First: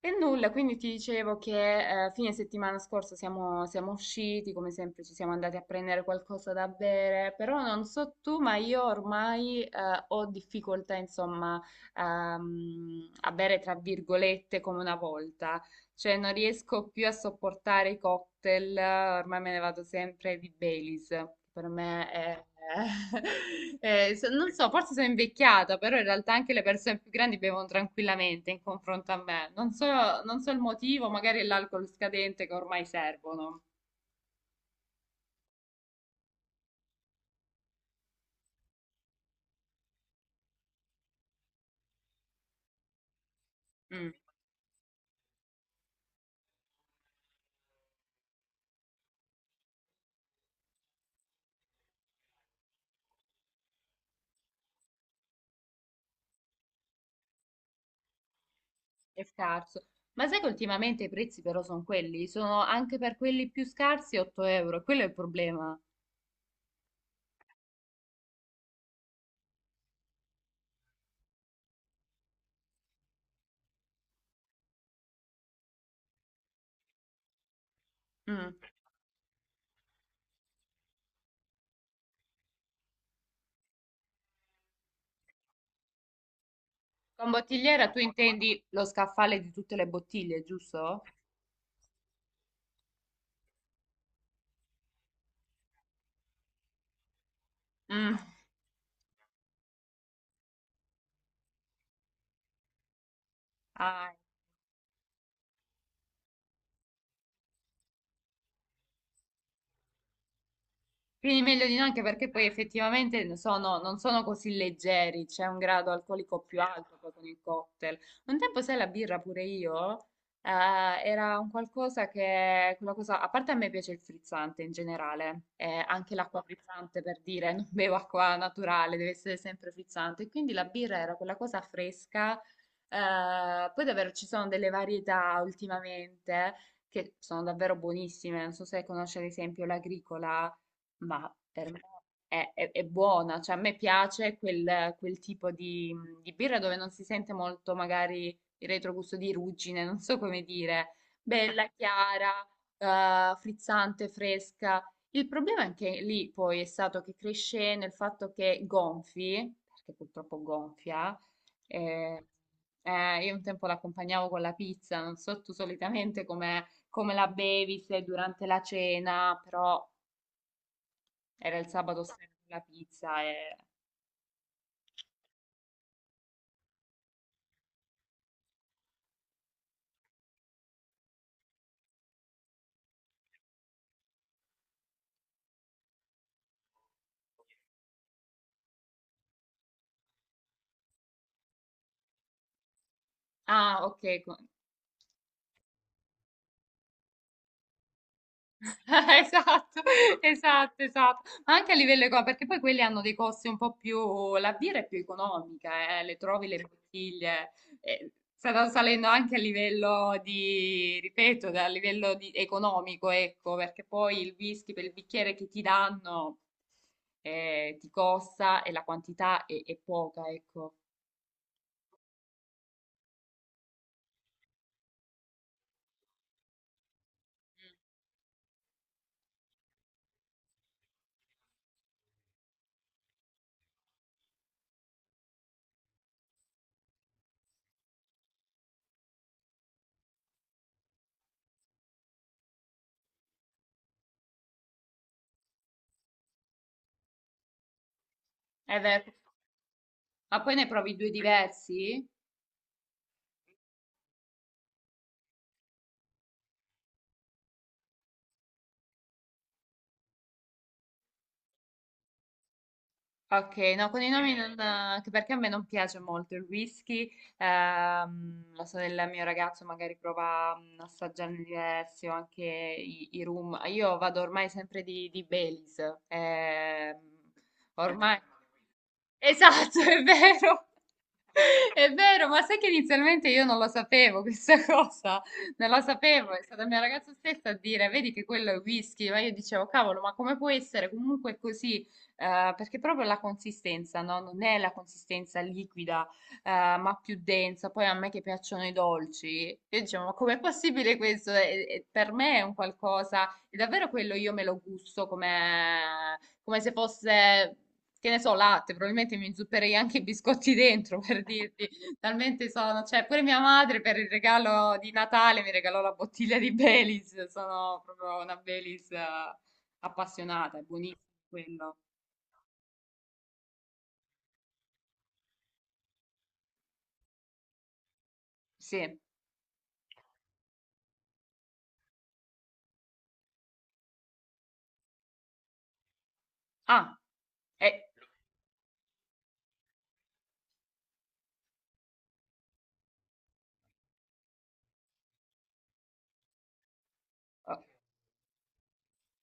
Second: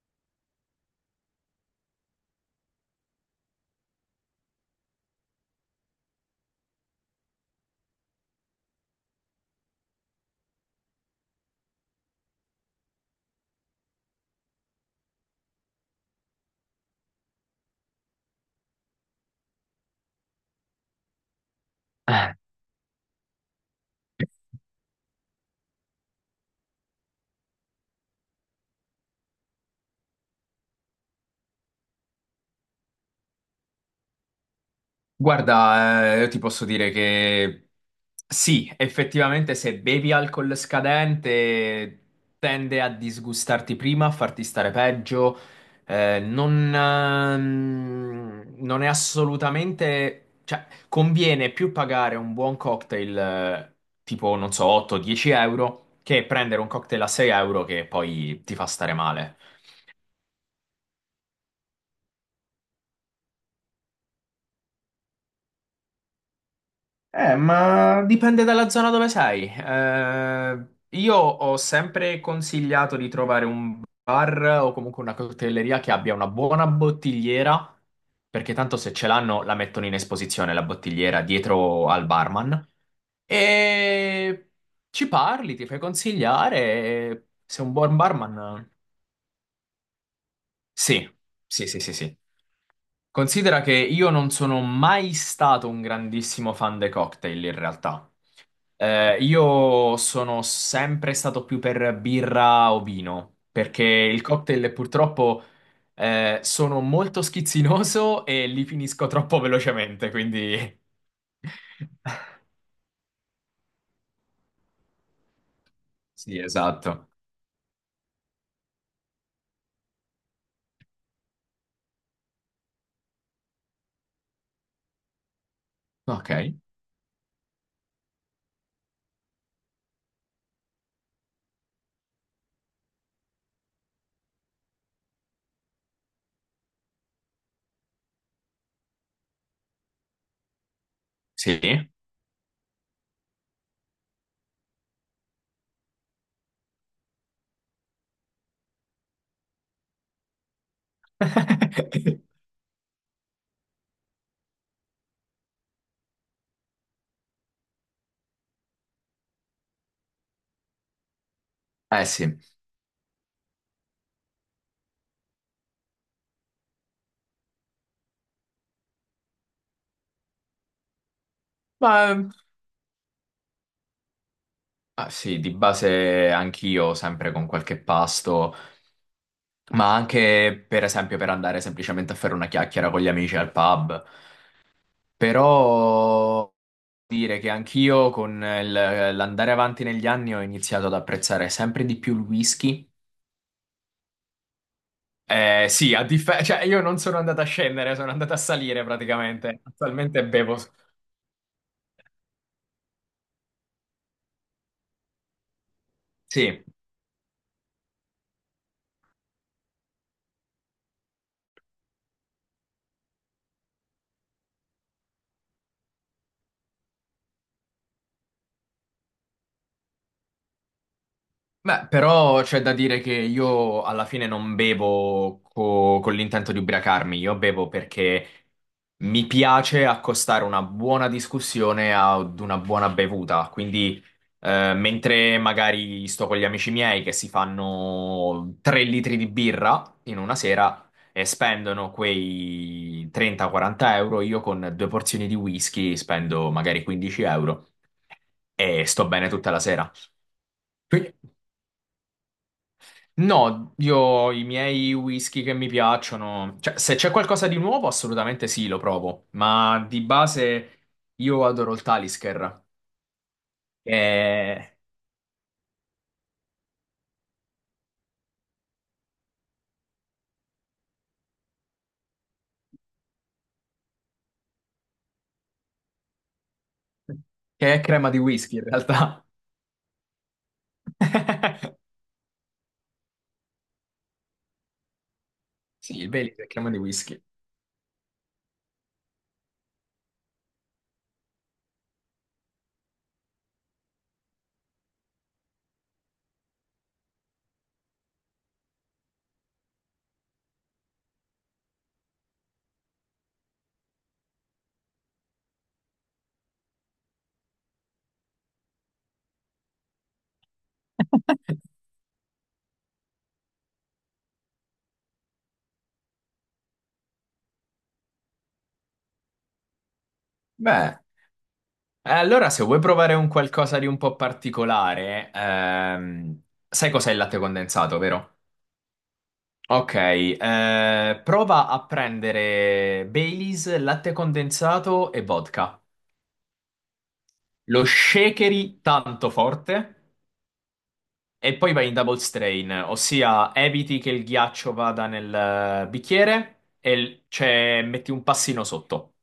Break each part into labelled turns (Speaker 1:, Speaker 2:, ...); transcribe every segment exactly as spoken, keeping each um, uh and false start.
Speaker 1: E nulla, quindi ti dicevo che eh, fine settimana scorsa siamo, siamo usciti, come sempre ci siamo andati a prendere qualcosa da bere, però non so tu, ma io ormai eh, ho difficoltà, insomma, ehm, a bere tra virgolette come una volta. Cioè, non riesco più a sopportare i cocktail, ormai me ne vado sempre di Baileys, che per me
Speaker 2: Eh,
Speaker 1: è... è- so- non so, forse sono invecchiata, però in realtà anche le persone più grandi bevono tranquillamente in confronto a me. Non so, non so il motivo, magari è l'alcol scadente che ormai servono.
Speaker 2: Guarda, eh, io ti posso dire che sì, effettivamente se bevi alcol scadente tende a disgustarti prima, a
Speaker 1: Mm,
Speaker 2: farti stare peggio. Eh, non, ehm, non è assolutamente... cioè, conviene più pagare un buon cocktail eh, tipo, non so, otto-dieci euro che prendere un cocktail a sei euro che poi ti fa stare
Speaker 1: è
Speaker 2: male.
Speaker 1: scarso. Ma sai che ultimamente i prezzi però sono quelli? Sono anche per quelli più scarsi otto euro, quello è il problema.
Speaker 2: Eh, ma dipende dalla zona dove sei. Eh, io ho sempre consigliato di trovare un bar o comunque una cocktaileria che abbia una buona bottigliera,
Speaker 1: Mm.
Speaker 2: perché tanto se ce l'hanno la mettono in esposizione la bottigliera dietro al barman. E ci parli, ti fai consigliare. e
Speaker 1: Con
Speaker 2: Se un
Speaker 1: bottigliera
Speaker 2: buon
Speaker 1: tu intendi
Speaker 2: barman.
Speaker 1: lo scaffale di tutte le bottiglie, giusto?
Speaker 2: Sì, sì, sì, sì, sì. Considera che io non sono mai stato un grandissimo fan dei cocktail in realtà.
Speaker 1: Mm.
Speaker 2: Eh, io sono sempre stato più per birra o vino, perché
Speaker 1: Ah.
Speaker 2: il cocktail purtroppo eh, sono molto schizzinoso e li finisco troppo velocemente, quindi...
Speaker 1: Quindi meglio di no, anche perché poi effettivamente sono- non sono così leggeri, c'è un grado
Speaker 2: Sì,
Speaker 1: alcolico più alto
Speaker 2: esatto.
Speaker 1: poi con il cocktail. Un tempo, sai, la birra pure io, eh, era un qualcosa che, quella cosa, a parte a me piace il frizzante in generale, eh, anche
Speaker 2: Ok,
Speaker 1: l'acqua frizzante per dire, non bevo acqua naturale, deve essere sempre frizzante, quindi la birra era quella cosa fresca, eh, poi davvero ci sono delle varietà ultimamente che sono davvero buonissime, non so se conosci ad esempio l'agricola, ma per me
Speaker 2: sì.
Speaker 1: è, è- è buona, cioè a me piace quel, quel tipo di, di birra dove non si sente molto magari il retrogusto di ruggine, non so come dire, bella, chiara, eh, frizzante, fresca. Il problema anche lì poi è stato che cresce nel fatto che gonfi, perché purtroppo gonfia,
Speaker 2: Eh
Speaker 1: eh,
Speaker 2: sì,
Speaker 1: eh, io un tempo l'accompagnavo con la pizza, non so tu solitamente come, come la bevi, se durante la cena, però era il
Speaker 2: ma
Speaker 1: sabato sera con la pizza e...
Speaker 2: ah, sì, di base anch'io sempre con qualche pasto, ma anche per esempio per andare semplicemente a fare una chiacchiera con gli amici al pub. Però dire che anch'io con il- l'andare avanti negli anni ho iniziato ad apprezzare sempre di più il whisky.
Speaker 1: Ah, ok. co-
Speaker 2: Eh, sì, a differenza, cioè io non sono andato a scendere, sono andato a salire praticamente.
Speaker 1: Esatto,
Speaker 2: Attualmente bevo.
Speaker 1: esatto, esatto. Ma anche a livello economico, perché poi quelli hanno dei costi un po' più... La birra è più economica, eh, le trovi le
Speaker 2: Sì.
Speaker 1: bottiglie. eh, Stanno salendo anche a livello di, ripeto, da- a livello di- economico, ecco, perché poi il whisky per il bicchiere che ti danno eh, ti costa e la quantità è, è poca, ecco.
Speaker 2: Beh, però c'è da dire che io alla fine non bevo co- con l'intento di ubriacarmi, io bevo
Speaker 1: Mm.
Speaker 2: perché mi piace accostare una buona discussione ad una buona bevuta. Quindi, eh, mentre magari sto con gli amici miei che si fanno tre litri di birra in una sera e spendono quei trenta-quaranta euro, io con due porzioni di whisky spendo magari quindici euro
Speaker 1: Eh
Speaker 2: e sto
Speaker 1: beh,
Speaker 2: bene tutta la sera.
Speaker 1: ma poi ne provi due diversi?
Speaker 2: No, io i miei whisky che mi piacciono, cioè se c'è qualcosa di nuovo assolutamente sì, lo provo, ma di base io adoro il Talisker,
Speaker 1: Ok, no, con i nomi non...
Speaker 2: che,
Speaker 1: anche perché a me non piace molto il whisky, ehm, la sorella del mio ragazzo magari prova mm, a assaggiarne diversi o anche i, i rum. Io vado ormai sempre di, di Baileys, ehm,
Speaker 2: che è crema di
Speaker 1: ormai...
Speaker 2: whisky in realtà.
Speaker 1: Esatto, è vero. È vero, ma sai che inizialmente io non lo sapevo questa cosa, non lo
Speaker 2: Sì, il
Speaker 1: sapevo,
Speaker 2: Baileys
Speaker 1: è
Speaker 2: è
Speaker 1: stata
Speaker 2: crema di
Speaker 1: mia ragazza
Speaker 2: whisky.
Speaker 1: stessa a dire, vedi che quello è whisky, ma io dicevo, cavolo, ma come può essere comunque così? Eh, perché proprio la consistenza, no? Non è la consistenza liquida, eh, ma più densa. Poi a me che piacciono i dolci, io dicevo, ma com'è possibile questo? E- e per me è un qualcosa, è davvero quello, io me lo gusto come, come se fosse, che ne so, latte, probabilmente mi inzupperei anche i biscotti dentro, per dirti, talmente sono, cioè pure mia madre per il regalo di Natale mi regalò la bottiglia di Baileys, sono proprio una Baileys eh, appassionata, è
Speaker 2: Beh,
Speaker 1: buonissimo quello.
Speaker 2: eh, allora se vuoi provare un qualcosa di un po' particolare, ehm, sai cos'è il latte condensato, vero?
Speaker 1: Sì.
Speaker 2: Ok, eh, prova a prendere Baileys, latte condensato e vodka.
Speaker 1: Ah, eh,
Speaker 2: Lo shakeri tanto forte e poi vai in double strain, ossia eviti che il ghiaccio vada nel eh, bicchiere e l-
Speaker 1: o-
Speaker 2: cioè, metti un passino sotto.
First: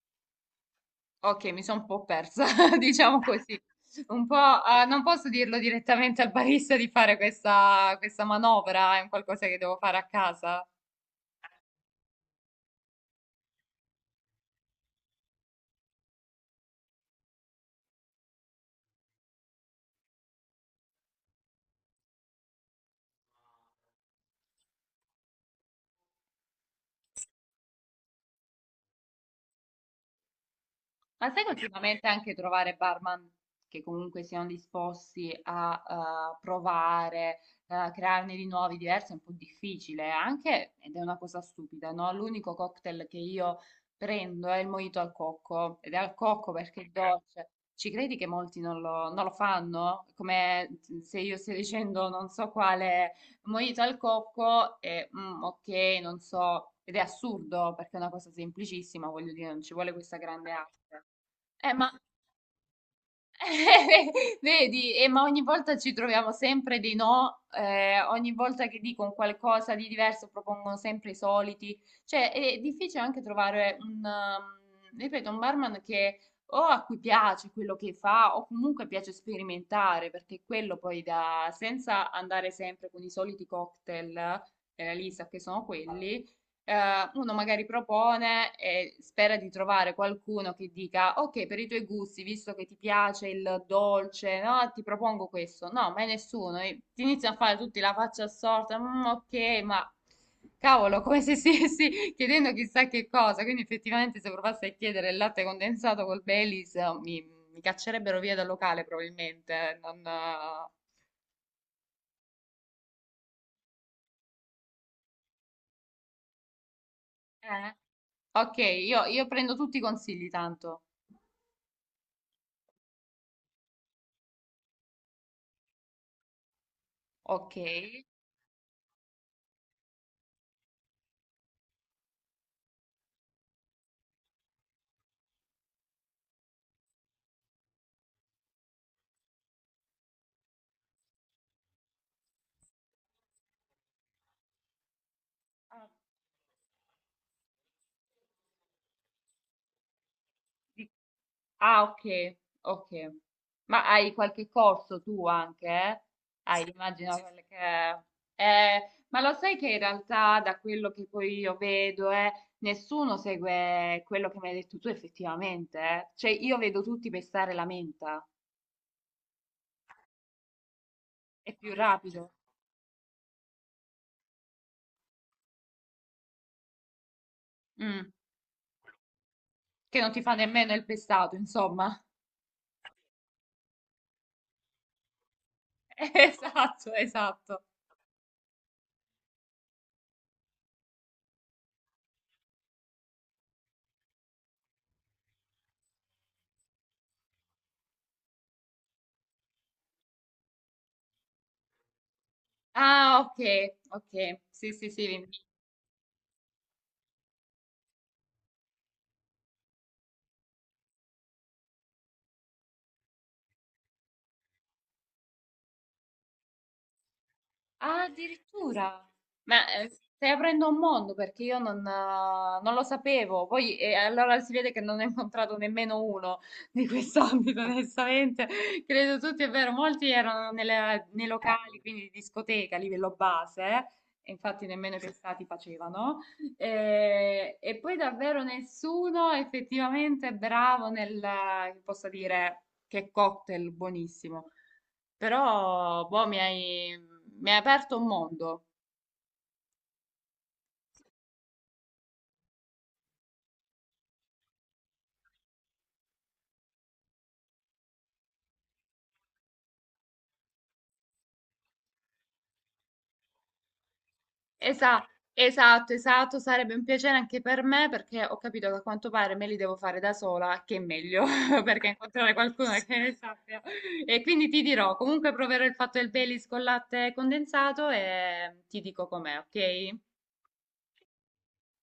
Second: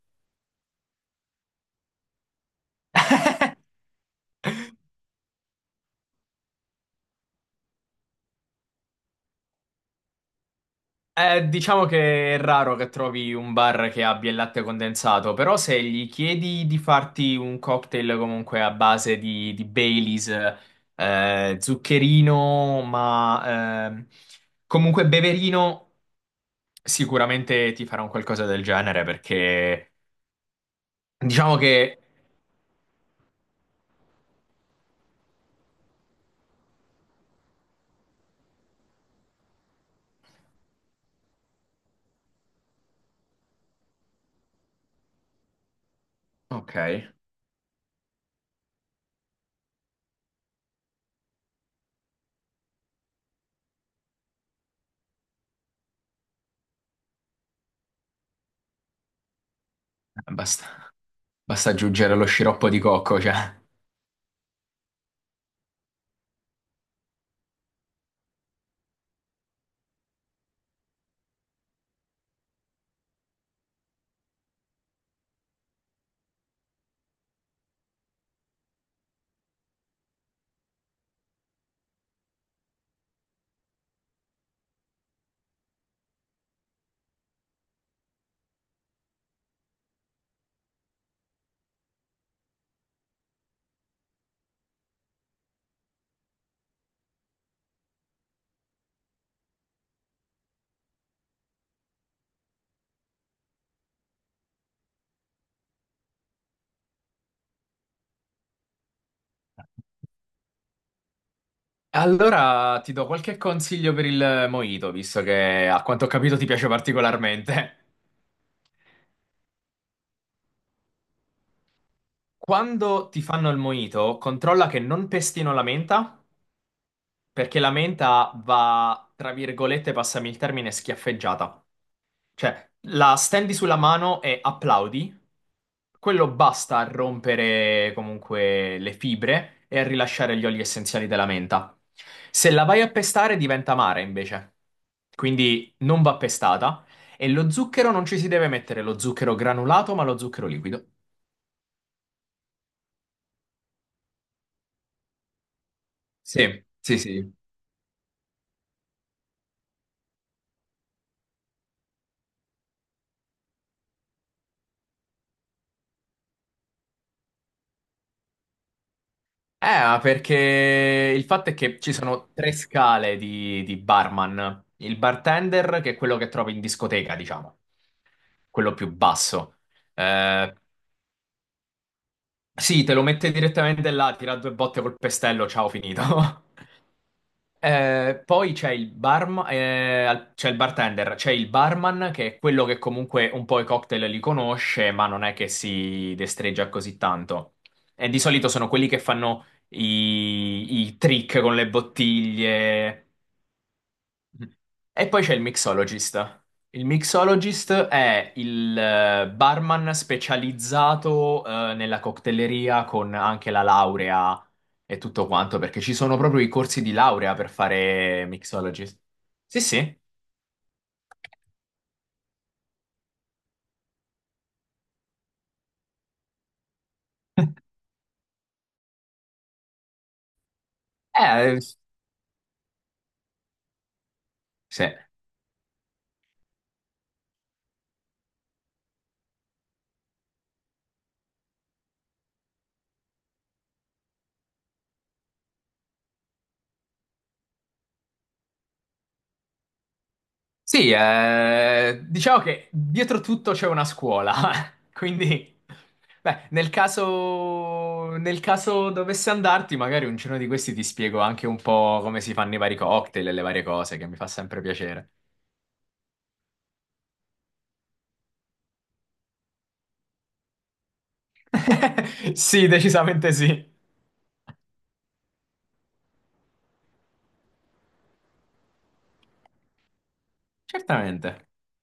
Speaker 1: ok, mi sono un po' persa, diciamo così. Un po', ah, non posso dirlo direttamente al barista di fare questa, questa manovra, è un qualcosa che devo fare a casa.
Speaker 2: Eh, diciamo che è raro che trovi un bar che abbia il latte condensato, però se gli chiedi di farti un cocktail comunque a base di, di Baileys, eh, zuccherino, ma ehm, comunque beverino, sicuramente ti farà un qualcosa del genere perché
Speaker 1: Ma sai che
Speaker 2: diciamo che...
Speaker 1: ultimamente anche trovare barman che comunque siano disposti a eh, provare, eh, a crearne di nuovi, diversi, è un po' difficile, eh, anche, ed è una cosa stupida, no? L'unico cocktail che io prendo è il mojito al cocco, ed è al cocco
Speaker 2: Ok,
Speaker 1: perché è ok, dolce. Ci credi che molti non lo, non lo fanno? Come mm, se io stia dicendo non so quale mojito al cocco e mm, ok, non so, ed è assurdo perché è una cosa semplicissima, voglio dire, non ci vuole questa grande
Speaker 2: basta,
Speaker 1: arte.
Speaker 2: basta
Speaker 1: Eh, ma
Speaker 2: aggiungere lo sciroppo di cocco, cioè...
Speaker 1: vedi, eh, ma ogni volta ci troviamo sempre dei no, eh, ogni volta che dico un qualcosa di diverso propongono sempre i soliti. Cioè, è difficile anche trovare un, um, ripeto, un barman che o a cui piace quello che fa o comunque piace sperimentare, perché quello poi da, senza andare sempre con i soliti cocktail, eh, lì sa che sono quelli, eh, uno magari propone e spera di trovare qualcuno che dica: ok, per i tuoi gusti, visto che ti piace il dolce, no? Ti propongo questo. No, mai nessuno. E ti iniziano a fare tutti la faccia assorta. "Mm, ok, ma cavolo", come se stessi chiedendo chissà che cosa. Quindi, effettivamente, se provassi a chiedere il latte condensato col Baileys, eh, mi, mi caccerebbero via dal locale, probabilmente. Eh, non,
Speaker 2: Allora ti do qualche consiglio per il mojito, visto che a quanto ho capito ti piace
Speaker 1: eh.
Speaker 2: particolarmente.
Speaker 1: Ok, io io prendo tutti i consigli, tanto.
Speaker 2: Quando ti fanno il mojito, controlla che non pestino la menta,
Speaker 1: Ok.
Speaker 2: perché la menta va, tra virgolette, passami il termine, schiaffeggiata. Cioè, la stendi sulla mano e applaudi. Quello basta a rompere comunque le fibre e a rilasciare gli oli essenziali della menta. Se la vai a pestare diventa amara invece. Quindi
Speaker 1: Ah.
Speaker 2: non va pestata. E lo zucchero non ci si deve mettere lo zucchero granulato, ma lo zucchero liquido.
Speaker 1: Ah, ok, ok. Ma hai qualche corso tu anche, eh?
Speaker 2: Sì,
Speaker 1: Hai,
Speaker 2: sì,
Speaker 1: immagino
Speaker 2: sì.
Speaker 1: quelle che... Eh, ma lo sai che in realtà da quello che poi io vedo, eh, nessuno segue quello che mi hai detto tu effettivamente, eh? Cioè io vedo tutti pestare la menta,
Speaker 2: Eh, ma perché il fatto è
Speaker 1: è più
Speaker 2: che ci sono
Speaker 1: rapido,
Speaker 2: tre scale di, di barman. Il bartender, che è quello che trovi in discoteca, diciamo,
Speaker 1: mm,
Speaker 2: quello più basso.
Speaker 1: che non ti fa
Speaker 2: Eh,
Speaker 1: nemmeno il pestato, insomma.
Speaker 2: sì, te lo mette direttamente là, tira due botte col pestello, ciao, finito.
Speaker 1: Esatto, esatto.
Speaker 2: Eh, poi c'è il barm- eh, al- c'è il bartender, c'è il barman che è quello che comunque un po' i cocktail li conosce, ma non è che si destreggia così tanto. E di solito sono quelli che fanno i, i trick con le bottiglie.
Speaker 1: Ah, ok, ok.
Speaker 2: Mm.
Speaker 1: Sì, sì, sì.
Speaker 2: E poi c'è il mixologist. Il mixologist è il eh, barman specializzato eh, nella coctelleria con anche la laurea e tutto quanto, perché ci sono proprio i corsi di laurea per
Speaker 1: Ah,
Speaker 2: fare mixologist.
Speaker 1: addirittura.
Speaker 2: Sì,
Speaker 1: Ma eh,
Speaker 2: sì.
Speaker 1: stai aprendo un mondo perché io non, eh, non lo sapevo. Poi eh, allora si vede che non ne ho incontrato nemmeno uno di quest'ambito, onestamente. Credo tutti, è vero, molti erano nelle- nei
Speaker 2: Eh,
Speaker 1: locali, quindi di discoteca a livello base. eh, e Infatti
Speaker 2: sì.
Speaker 1: nemmeno i testati facevano. Eh, e poi davvero nessuno effettivamente è bravo nel, eh, che possa dire, che cocktail buonissimo. Però, boh, mi hai, mi hai aperto un mondo.
Speaker 2: Sì, eh, diciamo che dietro tutto c'è una scuola, quindi beh, nel caso, nel caso dovesse andarti, magari un giorno di questi ti spiego anche un po' come si fanno i vari cocktail e le varie cose, che mi fa sempre
Speaker 1: Esa-
Speaker 2: piacere.
Speaker 1: esatto, esatto, sarebbe un piacere anche per me perché ho capito che a quanto pare me li devo fare da sola, che è meglio, perché incontrare
Speaker 2: Sì,
Speaker 1: qualcuno che ne
Speaker 2: decisamente
Speaker 1: sappia.
Speaker 2: sì.
Speaker 1: E quindi ti dirò, comunque proverò il fatto del Baileys con latte condensato e ti dico com'è, ok?
Speaker 2: Certamente.